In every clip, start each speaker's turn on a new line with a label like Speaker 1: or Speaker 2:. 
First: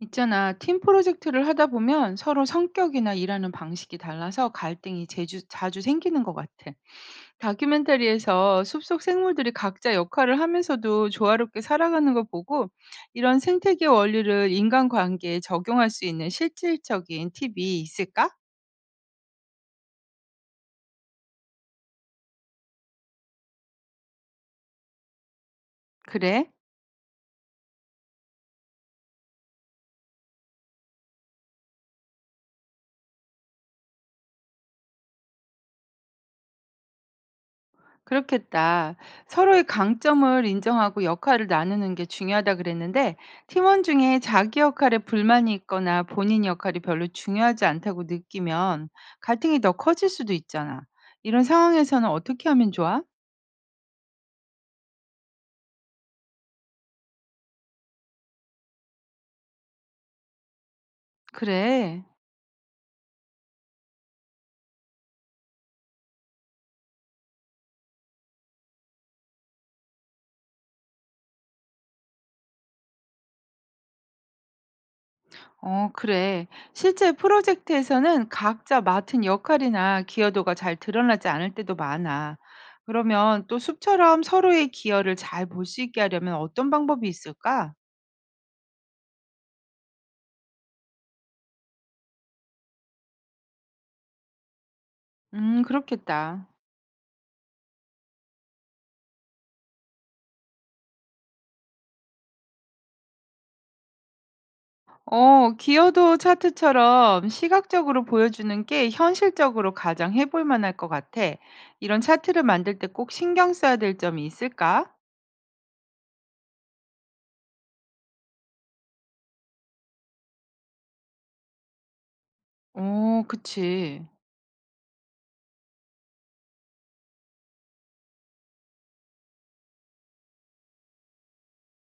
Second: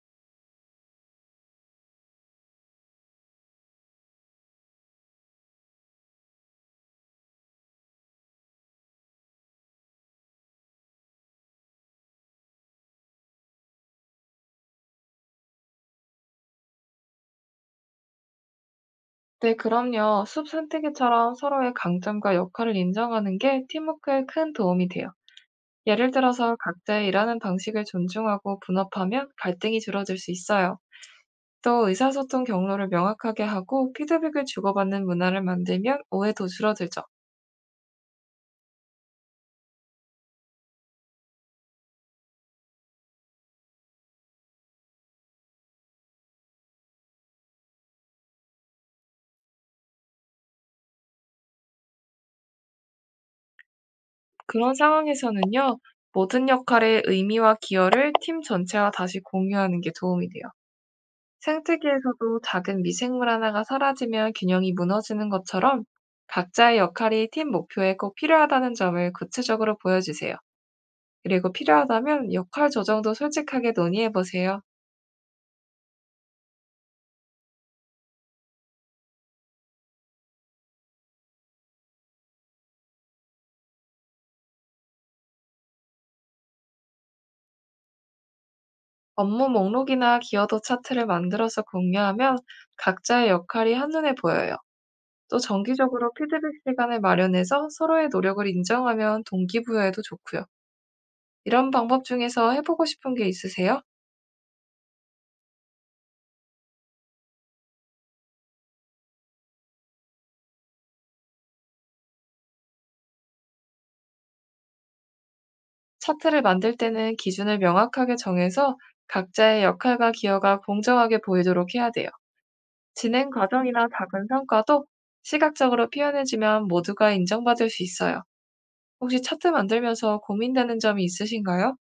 Speaker 1: 있잖아, 팀 프로젝트를 하다 보면 서로 성격이나 일하는 방식이 달라서 갈등이 자주 생기는 것 같아. 다큐멘터리에서 숲속 생물들이 각자 역할을 하면서도 조화롭게 살아가는 걸 보고 이런 생태계 원리를 인간관계에 적용할 수 있는 실질적인 팁이 있을까?
Speaker 2: 네, 그럼요. 숲 산뜨기처럼 서로의 강점과 역할을 인정하는 게 팀워크에 큰 도움이 돼요. 예를
Speaker 1: 그래?
Speaker 2: 들어서 각자의 일하는 방식을 존중하고 분업하면 갈등이 줄어들 수 있어요. 또 의사소통 경로를 명확하게 하고 피드백을 주고받는 문화를 만들면 오해도 줄어들죠.
Speaker 1: 그렇겠다. 서로의 강점을 인정하고 역할을 나누는 게 중요하다 그랬는데, 팀원 중에 자기 역할에 불만이 있거나 본인 역할이 별로 중요하지 않다고 느끼면 갈등이 더 커질 수도 있잖아. 이런 상황에서는 어떻게 하면 좋아?
Speaker 2: 그런 상황에서는요, 모든 역할의 의미와 기여를 팀 전체와 다시 공유하는 게 도움이 돼요.
Speaker 1: 그래.
Speaker 2: 생태계에서도 작은 미생물 하나가 사라지면 균형이 무너지는 것처럼 각자의 역할이 팀 목표에 꼭 필요하다는 점을 구체적으로 보여주세요. 그리고 필요하다면 역할 조정도 솔직하게 논의해 보세요.
Speaker 1: 어, 그래. 실제 프로젝트에서는 각자 맡은 역할이나 기여도가 잘 드러나지 않을 때도 많아. 그러면 또 숲처럼 서로의 기여를 잘 볼 수 있게 하려면 어떤 방법이 있을까?
Speaker 2: 업무 목록이나 기여도 차트를 만들어서 공유하면 각자의 역할이 한눈에 보여요. 또 정기적으로
Speaker 1: 그렇겠다.
Speaker 2: 피드백 시간을 마련해서 서로의 노력을 인정하면 동기부여에도 좋고요. 이런 방법 중에서 해보고 싶은 게 있으세요?
Speaker 1: 어, 기여도 차트처럼 시각적으로 보여주는 게 현실적으로 가장 해볼 만할 것 같아. 이런 차트를 만들 때 꼭 신경 써야 될 점이 있을까?
Speaker 2: 차트를 만들 때는 기준을 명확하게 정해서 각자의 역할과 기여가 공정하게 보이도록 해야 돼요.
Speaker 1: 어,
Speaker 2: 진행 과정이나
Speaker 1: 그치.
Speaker 2: 작은 성과도 시각적으로 표현해주면 모두가 인정받을 수 있어요. 혹시 차트 만들면서 고민되는 점이 있으신가요?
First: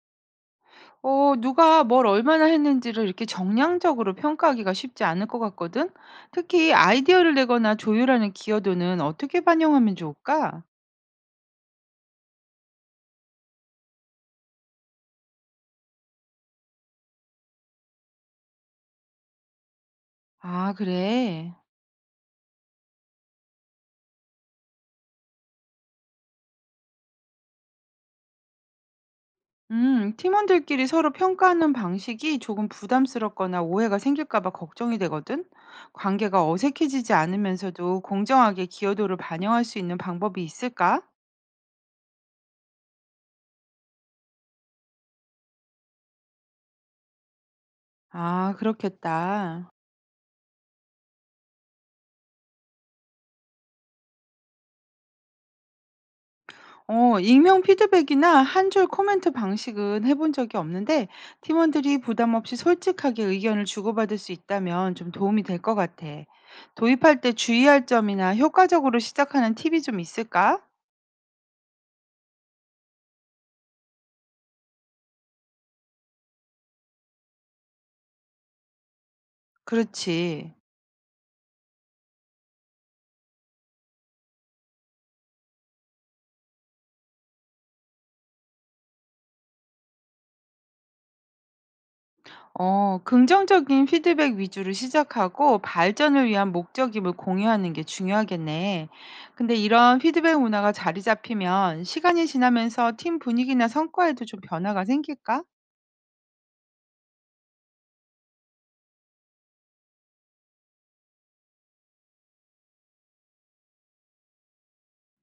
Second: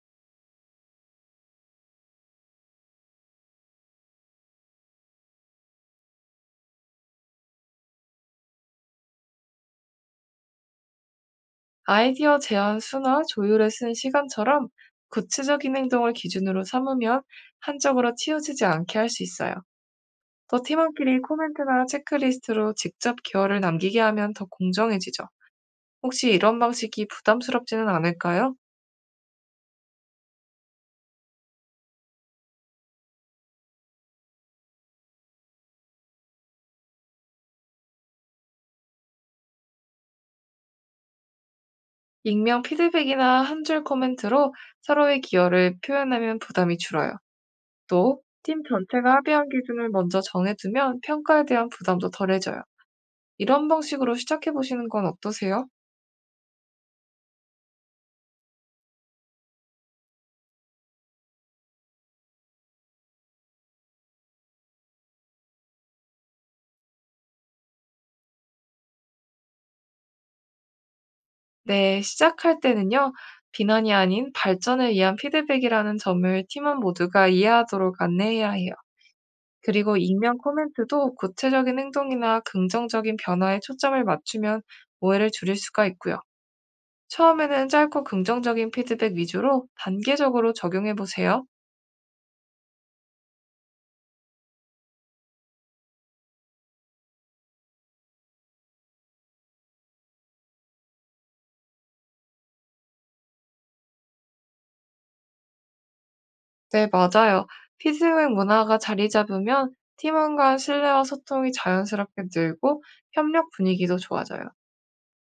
Speaker 1: 어, 누가 뭘 얼마나 했는지를 이렇게 정량적으로 평가하기가 쉽지 않을 것 같거든? 특히 아이디어를 내거나 조율하는 기여도는 어떻게 반영하면 좋을까?
Speaker 2: 아이디어 제안 수나 조율에 쓴 시간처럼 구체적인 행동을 기준으로 삼으면 한쪽으로 치우치지 않게 할 수 있어요. 또
Speaker 1: 아,
Speaker 2: 팀원끼리
Speaker 1: 그래.
Speaker 2: 코멘트나 체크리스트로 직접 기여를 남기게 하면 더 공정해지죠. 혹시 이런 방식이 부담스럽지는 않을까요?
Speaker 1: 팀원들끼리 서로 평가하는 방식이 조금 부담스럽거나 오해가 생길까 봐 걱정이 되거든. 관계가 어색해지지 않으면서도 공정하게 기여도를 반영할 수 있는 방법이 있을까?
Speaker 2: 익명 피드백이나 한 줄 코멘트로 서로의 기여를 표현하면 부담이 줄어요. 또,
Speaker 1: 아,
Speaker 2: 팀 전체가 합의한
Speaker 1: 그렇겠다.
Speaker 2: 기준을 먼저 정해두면 평가에 대한 부담도 덜해져요. 이런 방식으로 시작해보시는 건 어떠세요?
Speaker 1: 어, 익명 피드백이나 한줄 코멘트 방식은 해본 적이 없는데 팀원들이 부담 없이 솔직하게 의견을 주고받을 수 있다면 좀 도움이 될 것 같아. 도입할 때 주의할 점이나 효과적으로 시작하는 팁이 좀 있을까?
Speaker 2: 네, 시작할 때는요, 비난이 아닌 발전을 위한 피드백이라는 점을 팀원 모두가 이해하도록 안내해야 해요. 그리고 익명
Speaker 1: 그렇지.
Speaker 2: 코멘트도 구체적인 행동이나 긍정적인 변화에 초점을 맞추면 오해를 줄일 수가 있고요. 처음에는 짧고 긍정적인 피드백 위주로 단계적으로 적용해 보세요.
Speaker 1: 어, 긍정적인 피드백 위주로 시작하고 발전을 위한 목적임을 공유하는 게 중요하겠네. 근데 이런 피드백 문화가 자리 잡히면 시간이 지나면서 팀 분위기나 성과에도 좀 변화가 생길까?
Speaker 2: 네, 맞아요. 피드백 문화가 자리 잡으면 팀원 간 신뢰와 소통이 자연스럽게 늘고 협력 분위기도 좋아져요.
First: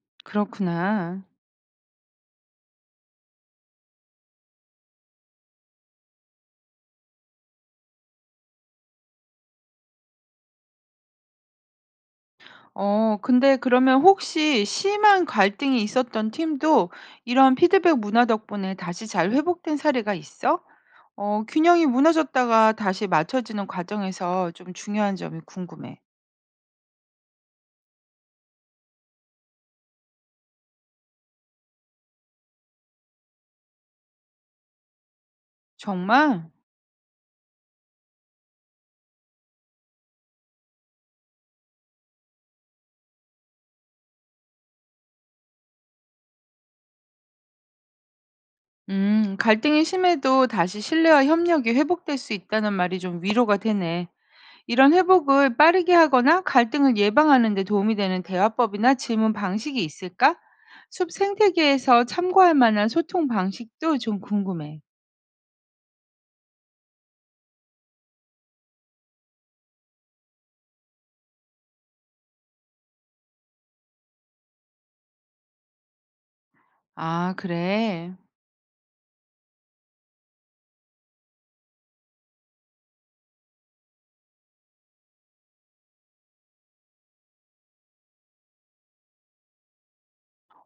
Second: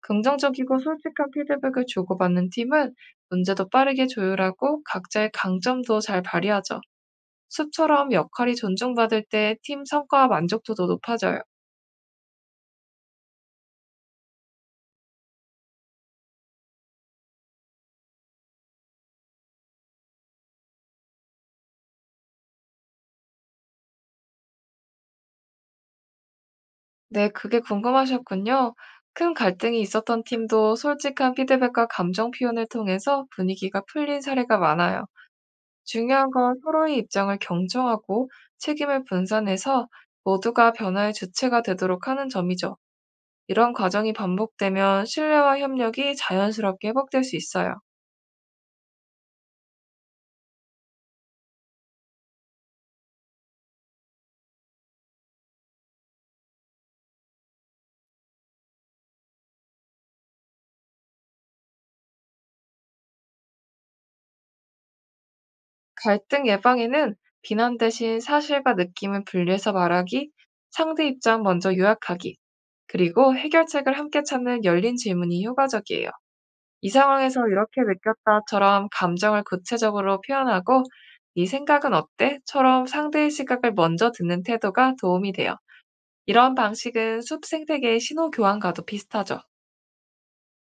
Speaker 2: 긍정적이고
Speaker 1: 그렇구나.
Speaker 2: 솔직한 피드백을 주고받는 팀은 문제도 빠르게 조율하고 각자의 강점도 잘 발휘하죠. 숲처럼 역할이 존중받을 때 팀 성과와 만족도도 높아져요.
Speaker 1: 어, 근데 그러면 혹시 심한 갈등이 있었던 팀도 이런 피드백 문화 덕분에 다시 잘 회복된 사례가 있어? 어, 균형이 무너졌다가 다시 맞춰지는 과정에서 좀 중요한 점이 궁금해.
Speaker 2: 네, 그게 궁금하셨군요. 큰 갈등이 있었던 팀도 솔직한 피드백과 감정 표현을 통해서 분위기가 풀린 사례가 많아요. 중요한
Speaker 1: 정말?
Speaker 2: 건 서로의 입장을 경청하고 책임을 분산해서 모두가 변화의 주체가 되도록 하는 점이죠. 이런 과정이 반복되면 신뢰와 협력이 자연스럽게 회복될 수 있어요.
Speaker 1: 갈등이 심해도 다시 신뢰와 협력이 회복될 수 있다는 말이 좀 위로가 되네. 이런 회복을 빠르게 하거나 갈등을 예방하는 데 도움이 되는 대화법이나 질문 방식이 있을까? 숲 생태계에서 참고할 만한 소통 방식도 좀 궁금해.
Speaker 2: 갈등 예방에는 비난 대신 사실과 느낌을 분리해서 말하기, 상대 입장 먼저 요약하기, 그리고 해결책을 함께 찾는 열린 질문이 효과적이에요. "이
Speaker 1: 아,
Speaker 2: 상황에서 이렇게
Speaker 1: 그래.
Speaker 2: 느꼈다."처럼 감정을 구체적으로 표현하고 "네 생각은 어때?"처럼 상대의 시각을 먼저 듣는 태도가 도움이 돼요. 이런 방식은 숲 생태계의 신호 교환과도 비슷하죠.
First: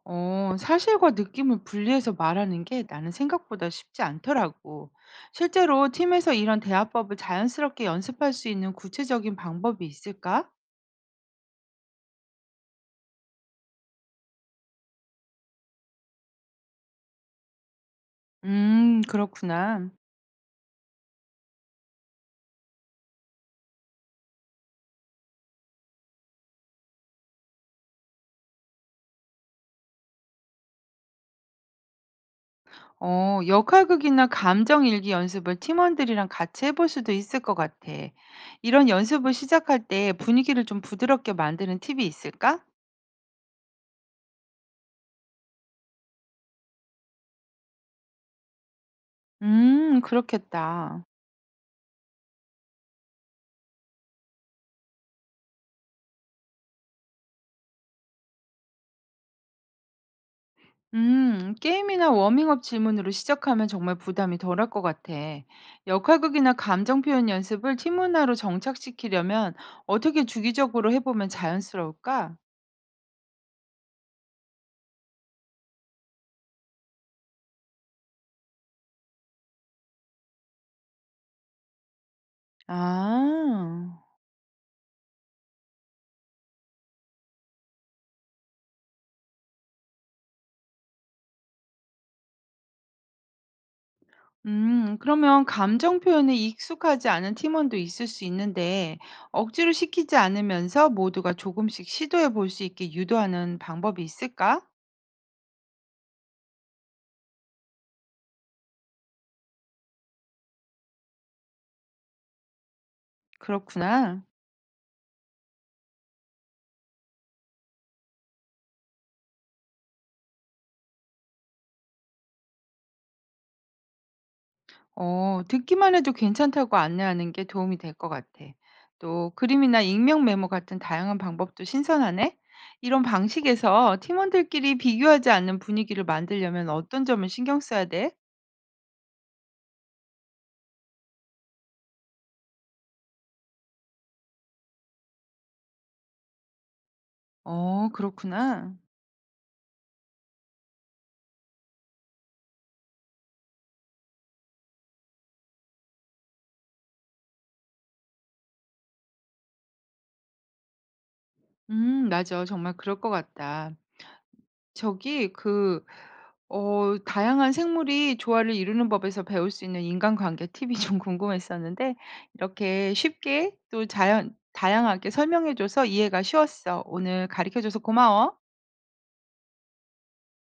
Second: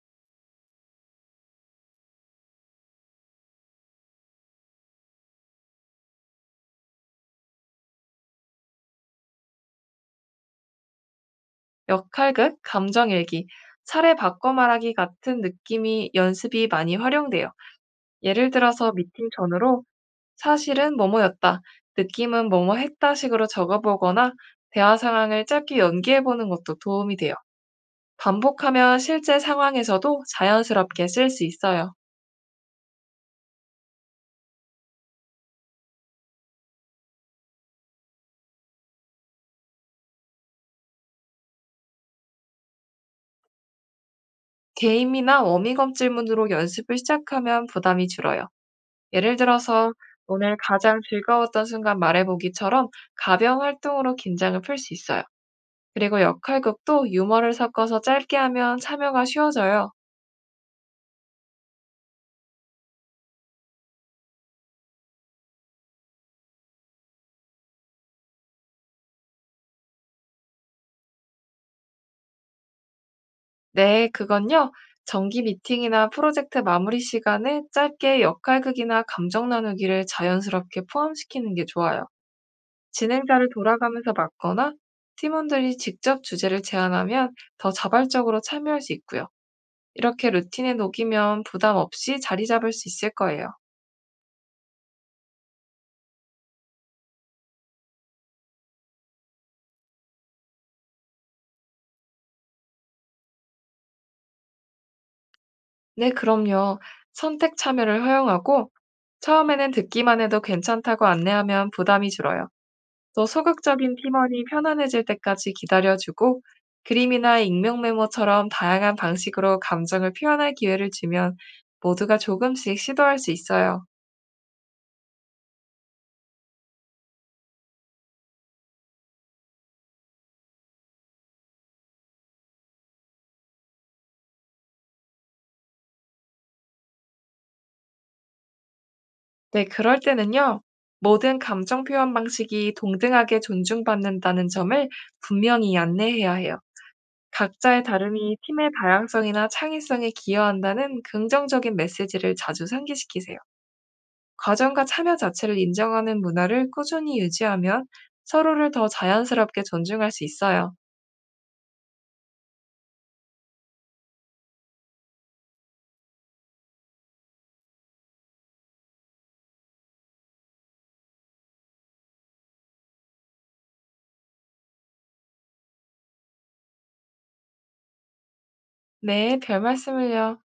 Speaker 1: 어, 사실과 느낌을 분리해서 말하는 게 나는 생각보다 쉽지 않더라고. 실제로 팀에서 이런 대화법을 자연스럽게 연습할 수 있는 구체적인 방법이 있을까?
Speaker 2: 역할극, 감정 일기, 차례 바꿔 말하기 같은 느낌이 연습이 많이 활용돼요. 예를 들어서 미팅 전으로
Speaker 1: 그렇구나.
Speaker 2: "사실은 뭐뭐였다. 느낌은 뭐뭐했다." 식으로 적어보거나 대화 상황을 짧게 연기해 보는 것도 도움이 돼요. 반복하면 실제 상황에서도 자연스럽게 쓸 수 있어요.
Speaker 1: 어, 역할극이나 감정일기 연습을 팀원들이랑 같이 해볼 수도 있을 것 같아. 이런 연습을 시작할 때 분위기를 좀 부드럽게 만드는 팁이 있을까?
Speaker 2: 게임이나 워밍업 질문으로 연습을 시작하면 부담이 줄어요. 예를 들어서 오늘 가장
Speaker 1: 그렇겠다.
Speaker 2: 즐거웠던 순간 말해보기처럼 가벼운 활동으로 긴장을 풀 수 있어요. 그리고 역할극도 유머를 섞어서 짧게 하면 참여가 쉬워져요.
Speaker 1: 게임이나 워밍업 질문으로 시작하면 정말 부담이 덜할 것 같아. 역할극이나 감정 표현 연습을 팀 문화로 정착시키려면 어떻게 주기적으로 해보면 자연스러울까?
Speaker 2: 네, 그건요. 정기 미팅이나 프로젝트 마무리 시간에 짧게 역할극이나 감정 나누기를 자연스럽게 포함시키는 게 좋아요. 진행자를
Speaker 1: 아.
Speaker 2: 돌아가면서 맡거나 팀원들이 직접 주제를 제안하면 더 자발적으로 참여할 수 있고요. 이렇게 루틴에 녹이면 부담 없이 자리 잡을 수 있을 거예요.
Speaker 1: 그러면 감정 표현에 익숙하지 않은 팀원도 있을 수 있는데, 억지로 시키지 않으면서 모두가 조금씩 시도해 볼 수 있게 유도하는 방법이 있을까?
Speaker 2: 네, 그럼요. 선택 참여를 허용하고 처음에는 듣기만 해도 괜찮다고 안내하면 부담이 줄어요. 또 소극적인
Speaker 1: 그렇구나.
Speaker 2: 팀원이 편안해질 때까지 기다려주고 그림이나 익명 메모처럼 다양한 방식으로 감정을 표현할 기회를 주면 모두가 조금씩 시도할 수 있어요.
Speaker 1: 어, 듣기만 해도 괜찮다고 안내하는 게 도움이 될 것 같아. 또 그림이나 익명 메모 같은 다양한 방법도 신선하네? 이런 방식에서 팀원들끼리 비교하지 않는 분위기를 만들려면 어떤 점을 신경 써야 돼?
Speaker 2: 네, 그럴 때는요, 모든 감정 표현 방식이 동등하게 존중받는다는 점을 분명히 안내해야 해요. 각자의
Speaker 1: 어,
Speaker 2: 다름이 팀의
Speaker 1: 그렇구나.
Speaker 2: 다양성이나 창의성에 기여한다는 긍정적인 메시지를 자주 상기시키세요. 과정과 참여 자체를 인정하는 문화를 꾸준히 유지하면 서로를 더 자연스럽게 존중할 수 있어요.
Speaker 1: 맞아. 정말 그럴 것 같다. 저기 그 어 다양한 생물이 조화를 이루는 법에서 배울 수 있는 인간관계 팁이 좀 궁금했었는데 이렇게 쉽게 또 자연 다양하게 설명해 줘서 이해가 쉬웠어. 오늘 가르쳐 줘서 고마워.
Speaker 2: 네, 별 말씀을요.